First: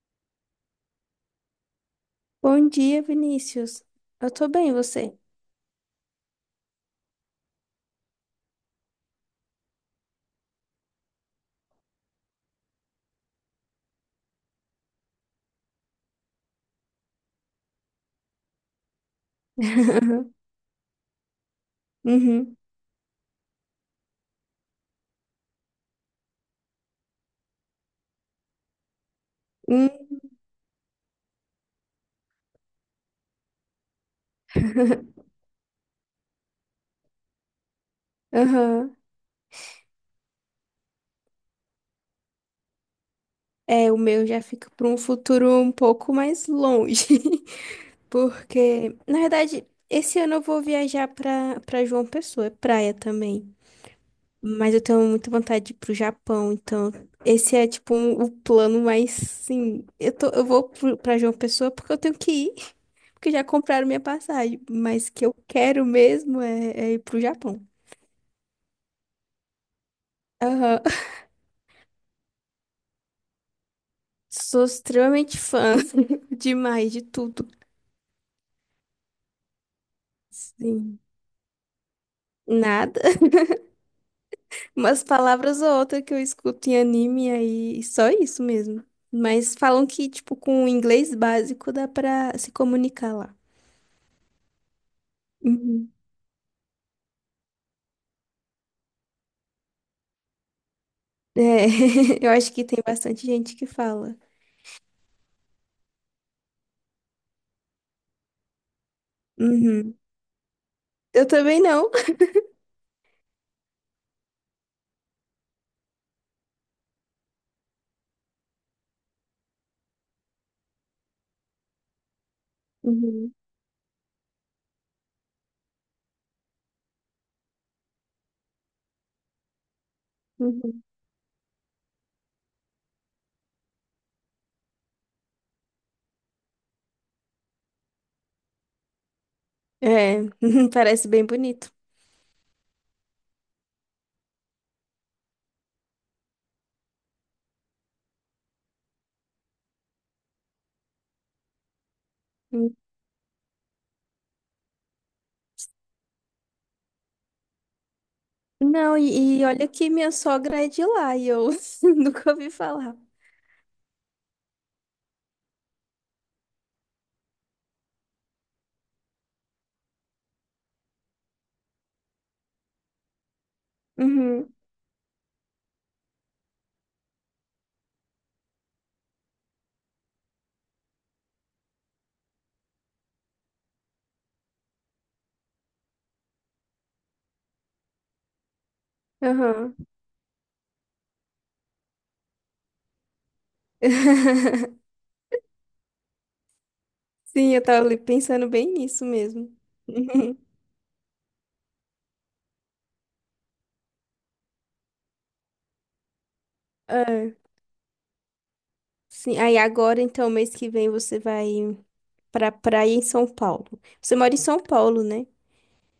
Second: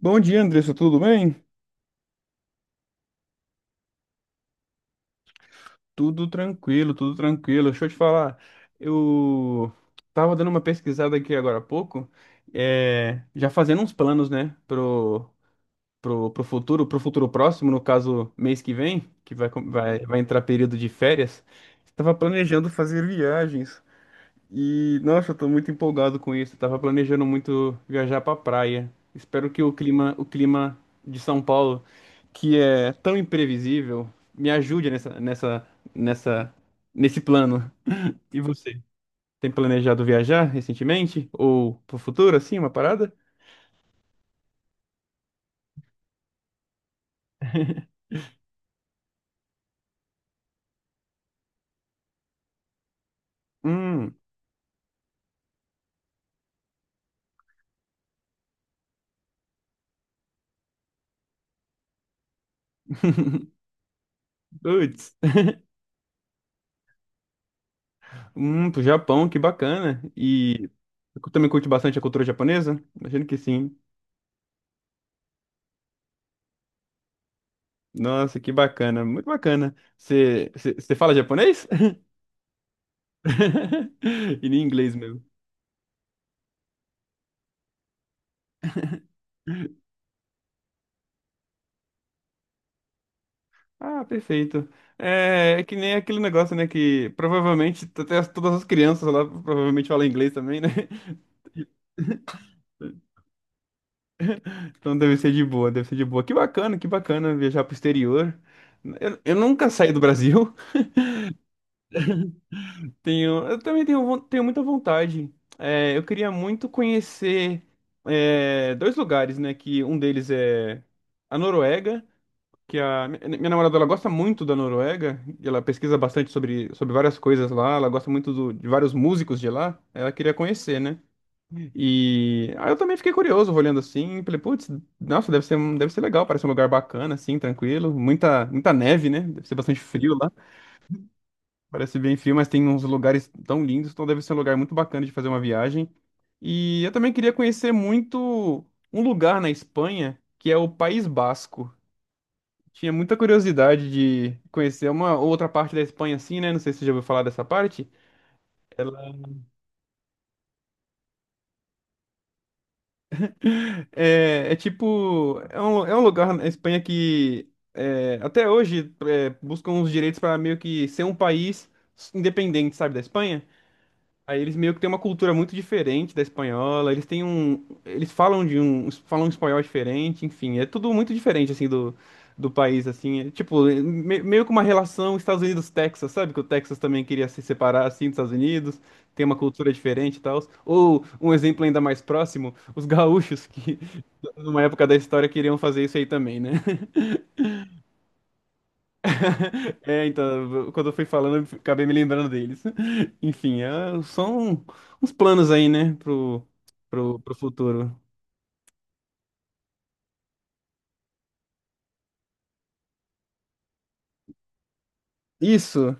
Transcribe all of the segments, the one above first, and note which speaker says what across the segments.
Speaker 1: Bom dia, Andressa, tudo bem?
Speaker 2: Bom dia, Vinícius. Eu tô bem, e você?
Speaker 1: Tudo tranquilo, tudo tranquilo. Deixa eu te falar, eu tava dando uma pesquisada aqui agora há pouco, já fazendo uns planos, né, pro futuro, pro futuro próximo, no caso, mês que vem, que vai entrar período de férias. Estava
Speaker 2: Uhum.
Speaker 1: planejando fazer viagens. E, nossa, eu tô muito empolgado com isso. Eu tava planejando muito viajar pra praia. Espero que
Speaker 2: Hum,
Speaker 1: o clima de São Paulo, que é tão imprevisível, me ajude nessa, nessa, nessa, nesse plano. E você?
Speaker 2: aham.
Speaker 1: Tem planejado viajar recentemente? Ou pro futuro, assim, uma parada?
Speaker 2: É, o meu já fica para um futuro um pouco mais longe, porque, na verdade, esse ano eu vou viajar para João Pessoa, é praia também.
Speaker 1: Hum,
Speaker 2: Mas eu tenho muita vontade de ir pro Japão, então esse é tipo o plano mais sim. Eu tô, eu vou pra João Pessoa porque eu tenho que ir, porque já compraram minha passagem, mas
Speaker 1: putz.
Speaker 2: que eu quero mesmo é, é ir pro Japão.
Speaker 1: Pro Japão, que bacana. E
Speaker 2: Aham.
Speaker 1: eu também curte bastante a cultura japonesa? Imagino que sim.
Speaker 2: Sou extremamente fã demais de tudo.
Speaker 1: Nossa, que bacana, muito bacana. Você você
Speaker 2: Sim.
Speaker 1: fala japonês?
Speaker 2: Nada.
Speaker 1: E nem inglês
Speaker 2: Umas
Speaker 1: mesmo.
Speaker 2: palavras ou outra que eu escuto em anime aí, e só isso mesmo. Mas falam que, tipo, com o inglês básico dá pra se comunicar lá.
Speaker 1: Ah, perfeito. É que
Speaker 2: Uhum.
Speaker 1: nem aquele negócio, né? Que provavelmente até todas as crianças lá provavelmente falam inglês também, né?
Speaker 2: É, eu acho que tem bastante gente que fala.
Speaker 1: Então deve ser de boa, deve ser de boa. Que bacana viajar pro exterior. Eu nunca saí
Speaker 2: Uhum.
Speaker 1: do Brasil.
Speaker 2: Eu também não.
Speaker 1: Eu também tenho, tenho muita vontade. Eu queria muito conhecer dois lugares, né? Que um deles é a Noruega, que a
Speaker 2: Uhum.
Speaker 1: minha namorada, ela gosta muito da Noruega, e ela pesquisa bastante sobre várias coisas lá, ela gosta muito de vários músicos de lá, ela queria conhecer,
Speaker 2: Uhum.
Speaker 1: né? E aí eu também fiquei curioso, olhando assim, falei, putz, nossa, deve ser legal, parece um lugar bacana, assim, tranquilo, muita neve, né? Deve ser bastante frio
Speaker 2: É,
Speaker 1: lá,
Speaker 2: parece bem bonito.
Speaker 1: parece bem frio, mas tem uns lugares tão lindos, então deve ser um lugar muito bacana de fazer uma viagem. E eu também queria conhecer muito um lugar na Espanha, que é o País Basco.
Speaker 2: Uhum.
Speaker 1: Tinha muita curiosidade de conhecer uma outra parte da Espanha, assim, né? Não sei se você já ouviu falar dessa parte.
Speaker 2: Não,
Speaker 1: Ela
Speaker 2: e olha que minha sogra é de lá e eu nunca ouvi falar.
Speaker 1: é tipo. É um lugar na Espanha que é, até hoje é, buscam os direitos para meio que ser um país independente, sabe, da Espanha. Aí
Speaker 2: Uhum.
Speaker 1: eles meio que têm uma cultura muito diferente da espanhola, eles têm um, eles falam de um, falam um espanhol diferente, enfim, é tudo muito diferente assim do país assim, tipo, é meio que uma relação Estados Unidos-Texas, sabe? Que o Texas também queria se separar assim dos Estados Unidos, tem uma cultura
Speaker 2: Aham.
Speaker 1: diferente e tal. Ou um exemplo ainda mais próximo, os gaúchos que numa época da história queriam fazer isso aí também, né?
Speaker 2: Sim, eu tava ali pensando bem nisso mesmo.
Speaker 1: Então, quando eu fui falando, eu acabei me lembrando deles. Enfim, são uns planos aí, né, pro
Speaker 2: É,
Speaker 1: futuro.
Speaker 2: sim. Aí agora, então, mês que vem você vai pra praia em São Paulo. Você mora em São Paulo, né?
Speaker 1: Isso,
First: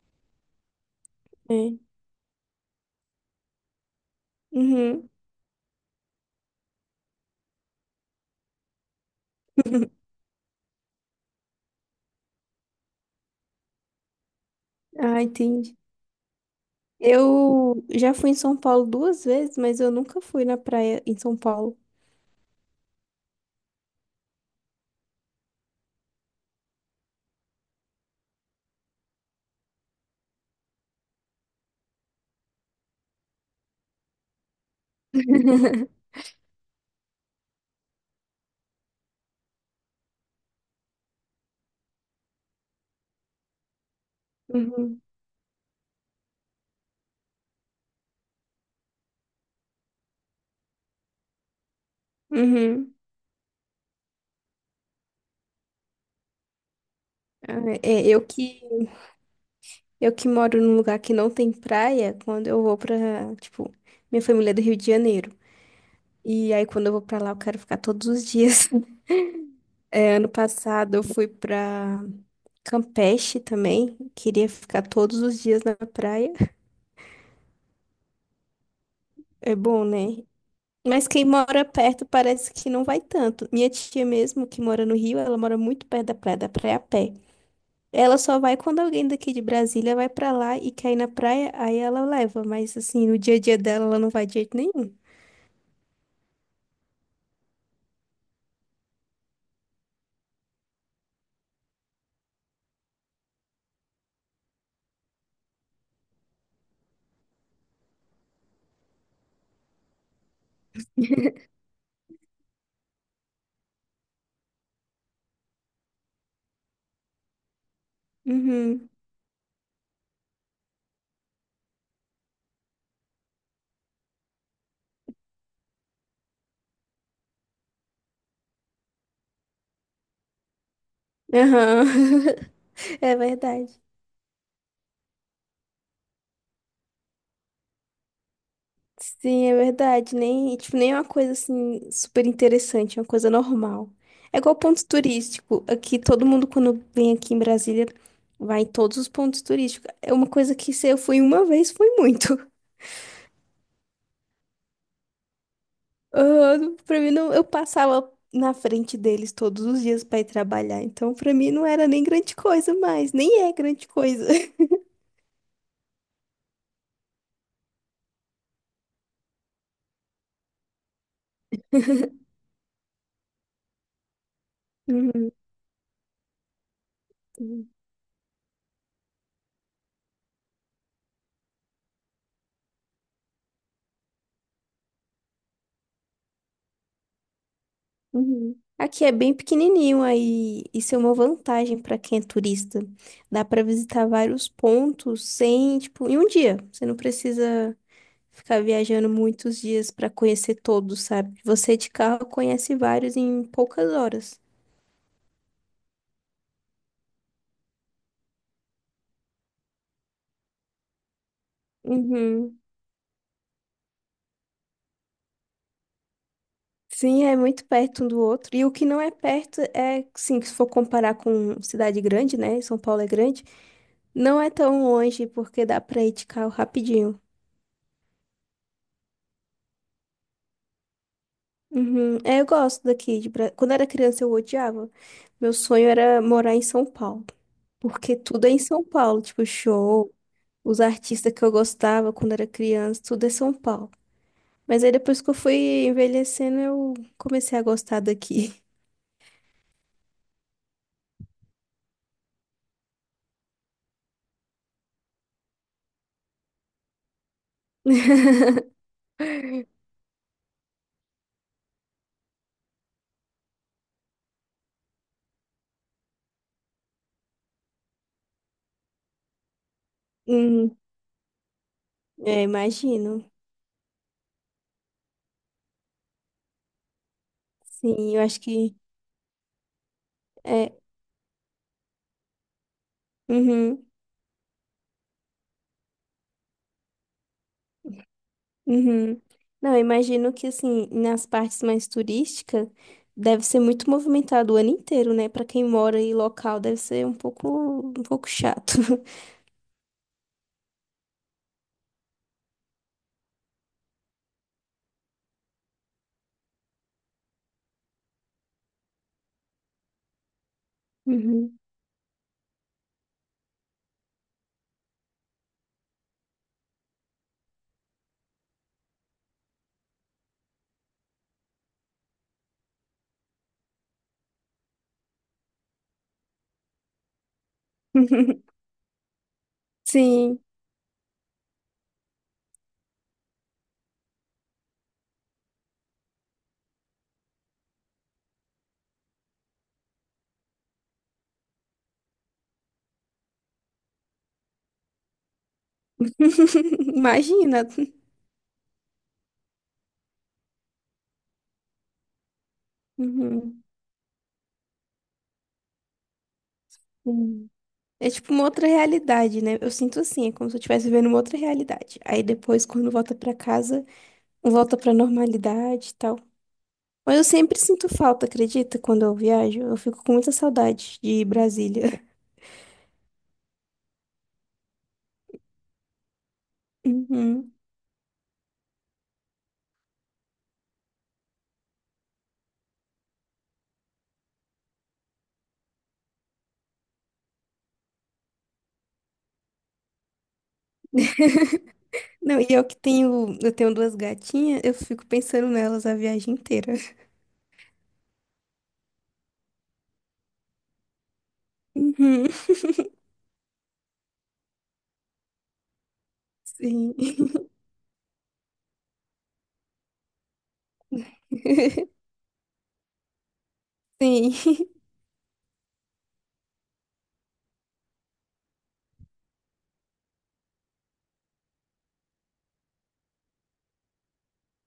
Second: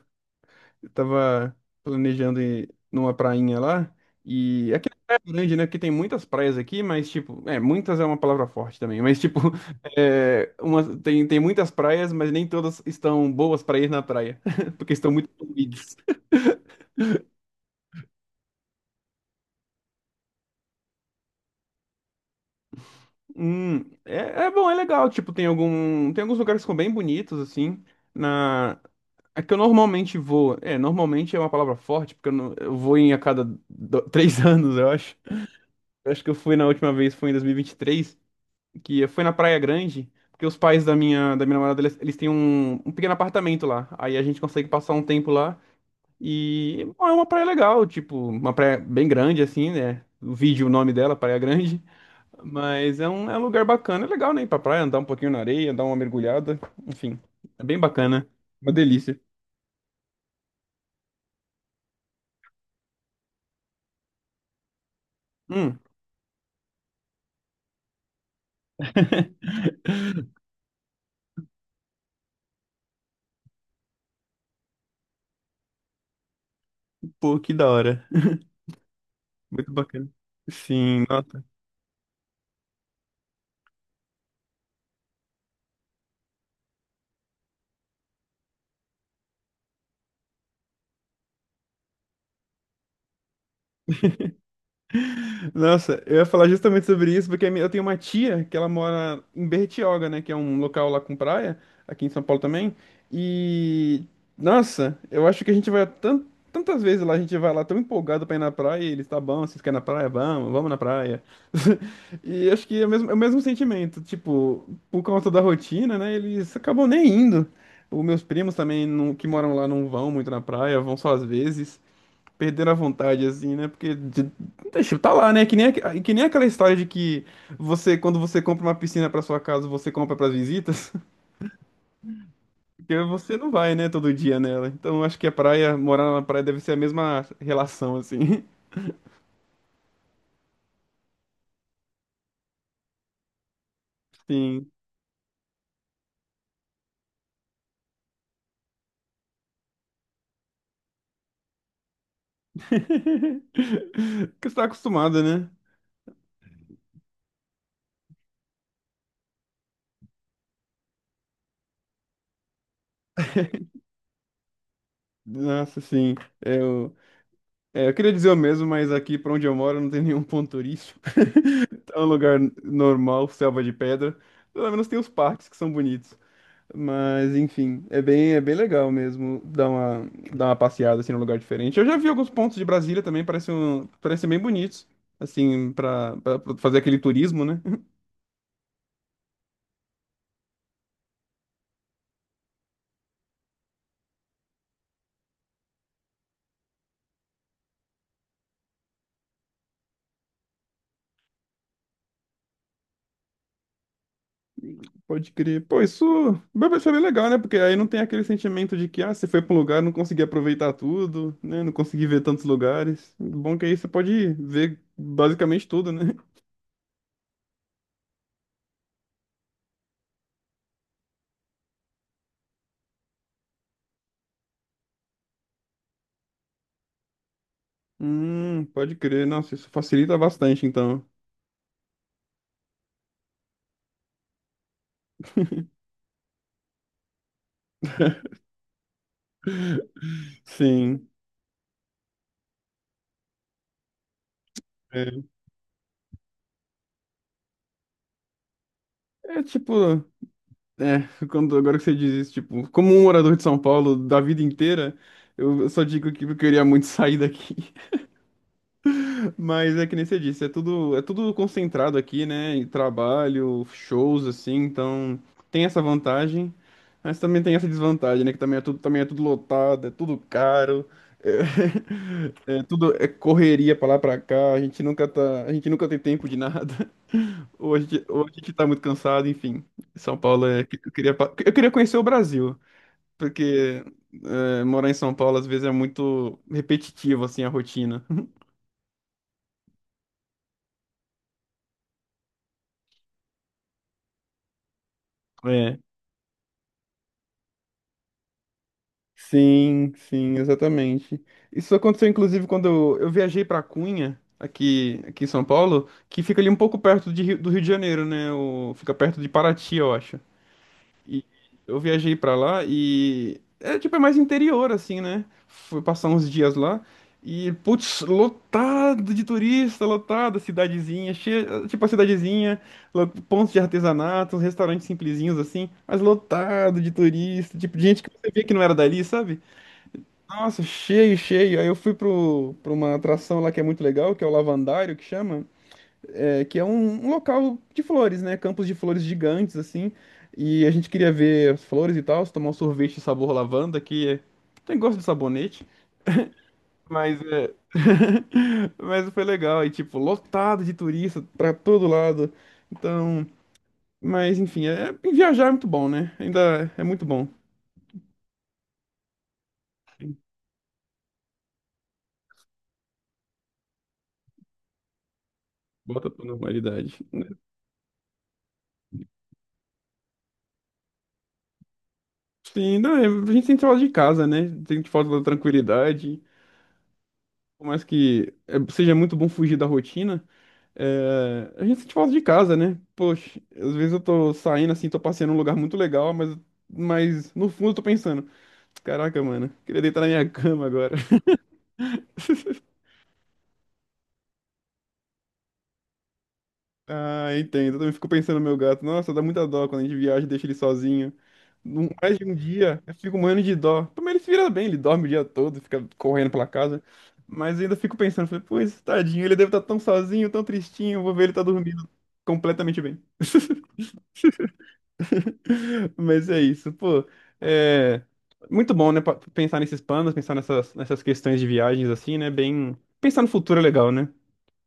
Speaker 1: eu tava
Speaker 2: É.
Speaker 1: planejando ir numa prainha lá, e aqui
Speaker 2: Uhum.
Speaker 1: é grande, né, que tem muitas praias aqui, mas, tipo, muitas é uma palavra forte também, mas, tipo, tem muitas praias, mas nem todas estão boas pra ir na praia, porque estão
Speaker 2: Ah,
Speaker 1: muito
Speaker 2: entendi.
Speaker 1: poluídas.
Speaker 2: Eu já fui em São Paulo duas vezes, mas eu nunca fui na praia em São Paulo.
Speaker 1: Hum, é bom, é legal. Tipo, tem alguns lugares que são bem bonitos, assim. Na, É que eu normalmente vou. Normalmente é uma palavra forte, porque eu, não- eu vou em a cada três anos, eu acho. Eu acho que eu fui na última vez, foi em 2023, que foi na Praia Grande, porque os pais da minha namorada, eles têm um pequeno apartamento lá. Aí a gente consegue passar
Speaker 2: Uhum.
Speaker 1: um tempo lá. E bom, é uma praia legal, tipo, uma praia bem grande, assim, né? O nome dela, Praia Grande.
Speaker 2: Uhum.
Speaker 1: Mas é um lugar bacana, é legal, né? Ir pra praia, andar um pouquinho na areia, dar uma mergulhada. Enfim,
Speaker 2: Ah,
Speaker 1: é bem
Speaker 2: é, eu
Speaker 1: bacana.
Speaker 2: que
Speaker 1: Uma delícia.
Speaker 2: eu que moro num lugar que não tem praia, quando eu vou pra, tipo, minha família é do Rio de Janeiro.
Speaker 1: Hum.
Speaker 2: E aí, quando eu vou pra lá, eu quero ficar todos os dias. É, ano passado, eu fui pra Campeche também. Queria ficar todos os dias na praia.
Speaker 1: Pô, que da hora.
Speaker 2: É
Speaker 1: Muito
Speaker 2: bom,
Speaker 1: bacana.
Speaker 2: né?
Speaker 1: Sim,
Speaker 2: Mas quem
Speaker 1: nossa.
Speaker 2: mora perto parece que não vai tanto. Minha tia mesmo, que mora no Rio, ela mora muito perto da praia a pé. Ela só vai quando alguém daqui de Brasília vai pra lá e quer ir na praia, aí ela leva. Mas, assim, no dia a dia dela, ela não vai de jeito nenhum.
Speaker 1: Nossa, eu ia falar justamente sobre isso, porque a eu tenho uma tia que ela mora em Bertioga, né? Que é um local lá com praia, aqui em São Paulo também. E, nossa, eu acho que a gente vai tantas vezes lá, a gente vai lá tão empolgado pra ir na praia, e eles, tá bom, vocês querem ir na praia? Vamos, vamos na praia. E acho que é o mesmo sentimento, tipo, por conta da rotina, né? Eles acabam nem indo. Os meus primos também,
Speaker 2: Uhum.
Speaker 1: que moram lá, não vão muito na praia, vão só às vezes. Perderam a vontade, assim, né? Porque, deixa, tá lá, né? Que nem aquela história de que você, quando você compra uma piscina pra sua casa, você compra pras visitas,
Speaker 2: Aham.
Speaker 1: porque
Speaker 2: É
Speaker 1: você não vai,
Speaker 2: verdade.
Speaker 1: né, todo dia nela. Então, acho que morar na praia deve ser a mesma relação, assim.
Speaker 2: Sim, é verdade. Nem, tipo, nem é uma coisa assim super interessante, é uma coisa normal. É igual
Speaker 1: Sim.
Speaker 2: ponto turístico. Aqui todo mundo quando vem aqui em Brasília vai em todos os pontos turísticos. É uma coisa que se eu fui uma vez foi muito.
Speaker 1: Porque você tá acostumada, né?
Speaker 2: Ah, pra mim não, eu passava na frente deles todos os dias pra ir trabalhar. Então pra mim não era nem grande coisa mais, nem é grande coisa.
Speaker 1: Nossa, sim. É, Eu, eu queria dizer o mesmo, mas aqui pra onde eu moro não tem nenhum ponto turístico. É um lugar normal, selva de pedra. Pelo menos tem os parques que são bonitos. Mas,
Speaker 2: Uhum.
Speaker 1: enfim, é bem legal mesmo dar uma passeada assim num lugar diferente. Eu já vi alguns pontos de Brasília também, parecem bem bonitos, assim, pra fazer aquele turismo, né?
Speaker 2: Uhum. Aqui é bem pequenininho, aí isso é uma vantagem para quem é turista. Dá para visitar vários pontos sem, tipo, em um dia. Você não precisa ficar viajando muitos dias para conhecer todos, sabe? Você de carro conhece vários em poucas horas.
Speaker 1: Pode crer. Pô, isso vai ser bem legal, né? Porque aí não tem aquele sentimento de que, ah, você foi pra um lugar, não consegui aproveitar tudo, né? Não consegui ver tantos
Speaker 2: Uhum.
Speaker 1: lugares. Bom é que aí você pode ver basicamente tudo, né?
Speaker 2: Sim, é muito perto um do outro. E o que não é perto é, sim, se for comparar com cidade grande, né? São Paulo é grande, não é tão longe porque dá para ir de carro rapidinho.
Speaker 1: Pode crer. Nossa, isso facilita bastante, então.
Speaker 2: Uhum. É, eu gosto daqui. De... Bra- Quando era criança, eu odiava. Meu sonho era morar em São Paulo. Porque tudo é em São Paulo, tipo show, os
Speaker 1: Sim.
Speaker 2: artistas que eu gostava quando era criança, tudo é São Paulo. Mas aí depois que
Speaker 1: É,
Speaker 2: eu fui envelhecendo, eu comecei a gostar daqui.
Speaker 1: é tipo. É, agora que você diz isso, tipo, como um morador de São Paulo da vida inteira, eu só digo que eu queria muito sair daqui. Mas é que nem você disse, é tudo concentrado aqui, né? E trabalho, shows, assim, então tem essa vantagem, mas também tem essa desvantagem, né? Que também é tudo lotado, é tudo
Speaker 2: Uhum.
Speaker 1: caro,
Speaker 2: É,
Speaker 1: é tudo é
Speaker 2: imagino.
Speaker 1: correria pra lá pra cá, a gente nunca tem tempo de nada, ou a gente,
Speaker 2: Sim, eu
Speaker 1: ou a
Speaker 2: acho
Speaker 1: gente tá
Speaker 2: que
Speaker 1: muito cansado, enfim. São Paulo é.
Speaker 2: é.
Speaker 1: Eu queria conhecer o Brasil porque
Speaker 2: Uhum.
Speaker 1: morar em São Paulo às vezes é muito repetitivo, assim, a rotina.
Speaker 2: Uhum. Não, eu imagino que assim, nas partes mais turísticas, deve ser muito movimentado o ano inteiro, né? Pra quem
Speaker 1: É.
Speaker 2: mora em local, deve ser um pouco chato.
Speaker 1: Sim, sim, exatamente. Isso aconteceu inclusive quando eu viajei para Cunha, aqui, em São Paulo, que fica ali um pouco perto de do Rio de Janeiro, né? Fica perto de Paraty, eu acho. E
Speaker 2: Uhum.
Speaker 1: eu viajei pra lá e é tipo é mais interior assim, né? Fui passar uns dias lá e putz, lotado de turista, lotado, cidadezinha, cheia, tipo a cidadezinha, pontos de artesanato, uns restaurantes simplesinhos assim, mas lotado de turista, tipo de gente que você via que não era dali, sabe?
Speaker 2: Sim.
Speaker 1: Nossa, cheio, cheio. Aí eu fui pra uma atração lá que é muito legal, que é o Lavandário que chama, que é um local de flores, né? Campos de flores gigantes, assim. E a gente queria ver as flores e tal, tomar um sorvete sabor lavanda, tem gosto de sabonete, mas é.
Speaker 2: Imagina.
Speaker 1: Mas foi legal, e tipo, lotado de turista pra todo lado. Então,
Speaker 2: Uhum.
Speaker 1: mas enfim, viajar é muito bom, né? Ainda é muito bom.
Speaker 2: Sim. É tipo uma outra realidade, né? Eu sinto assim, é como se eu estivesse vivendo uma outra realidade. Aí depois, quando volta pra casa, volta pra normalidade e
Speaker 1: Volta
Speaker 2: tal.
Speaker 1: pra normalidade.
Speaker 2: Mas eu sempre sinto falta, acredita? Quando eu viajo, eu fico com muita saudade de Brasília.
Speaker 1: Sim, não, a gente sente falta de casa, né? Sente falta da tranquilidade.
Speaker 2: Uhum.
Speaker 1: Por mais que seja muito bom fugir da rotina. A gente sente falta de casa, né? Poxa, às vezes eu tô saindo assim, tô passeando num lugar muito legal, mas no fundo eu tô pensando, caraca, mano, queria deitar na minha cama agora.
Speaker 2: Não, e eu que tenho, eu tenho duas gatinhas, eu fico pensando nelas a viagem inteira.
Speaker 1: Ah, entendo. Eu também fico pensando no meu gato. Nossa, dá muita dó quando a gente viaja e deixa ele sozinho. Mais de
Speaker 2: Uhum.
Speaker 1: um dia, eu fico morrendo de dó. Também ele se vira bem, ele dorme o dia todo, fica correndo pela casa.
Speaker 2: Sim.
Speaker 1: Mas ainda fico pensando, falei, pô, esse tadinho, ele deve estar tão sozinho, tão tristinho, vou ver ele tá dormindo completamente bem.
Speaker 2: Sim.
Speaker 1: Mas é isso, pô. É muito bom, né? Pensar nesses planos, pensar nessas questões de viagens, assim, né? Bem. Pensar no futuro é legal, né?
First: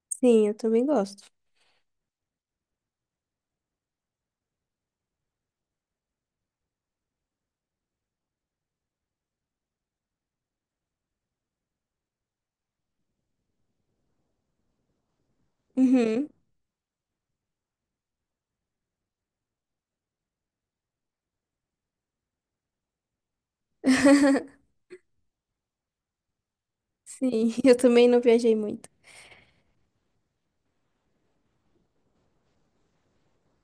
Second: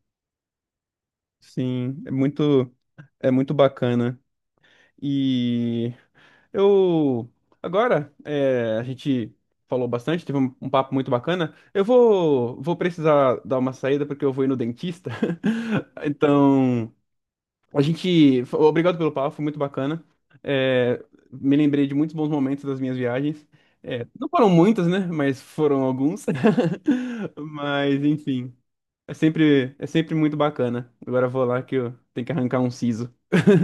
Speaker 2: Sim, eu também gosto.
Speaker 1: Sim, é muito bacana. E eu. Agora, a gente falou bastante, teve um papo muito bacana. Eu vou precisar dar uma saída porque eu vou ir no dentista.
Speaker 2: Uhum.
Speaker 1: Então. A gente. Obrigado pelo papo, foi muito bacana. É, Me lembrei de muitos bons momentos das minhas viagens. Não foram muitas, né? Mas foram alguns.
Speaker 2: Sim, eu
Speaker 1: Mas,
Speaker 2: também não
Speaker 1: enfim.
Speaker 2: viajei muito.
Speaker 1: É sempre muito bacana. Agora eu vou lá que eu tenho que arrancar um siso.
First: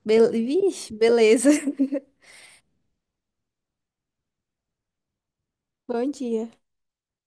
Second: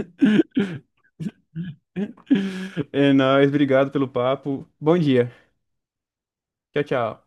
Speaker 2: Bel... Vixe, beleza.
Speaker 1: É nóis, obrigado pelo papo. Bom dia.
Speaker 2: Bom dia.
Speaker 1: Tchau, tchau.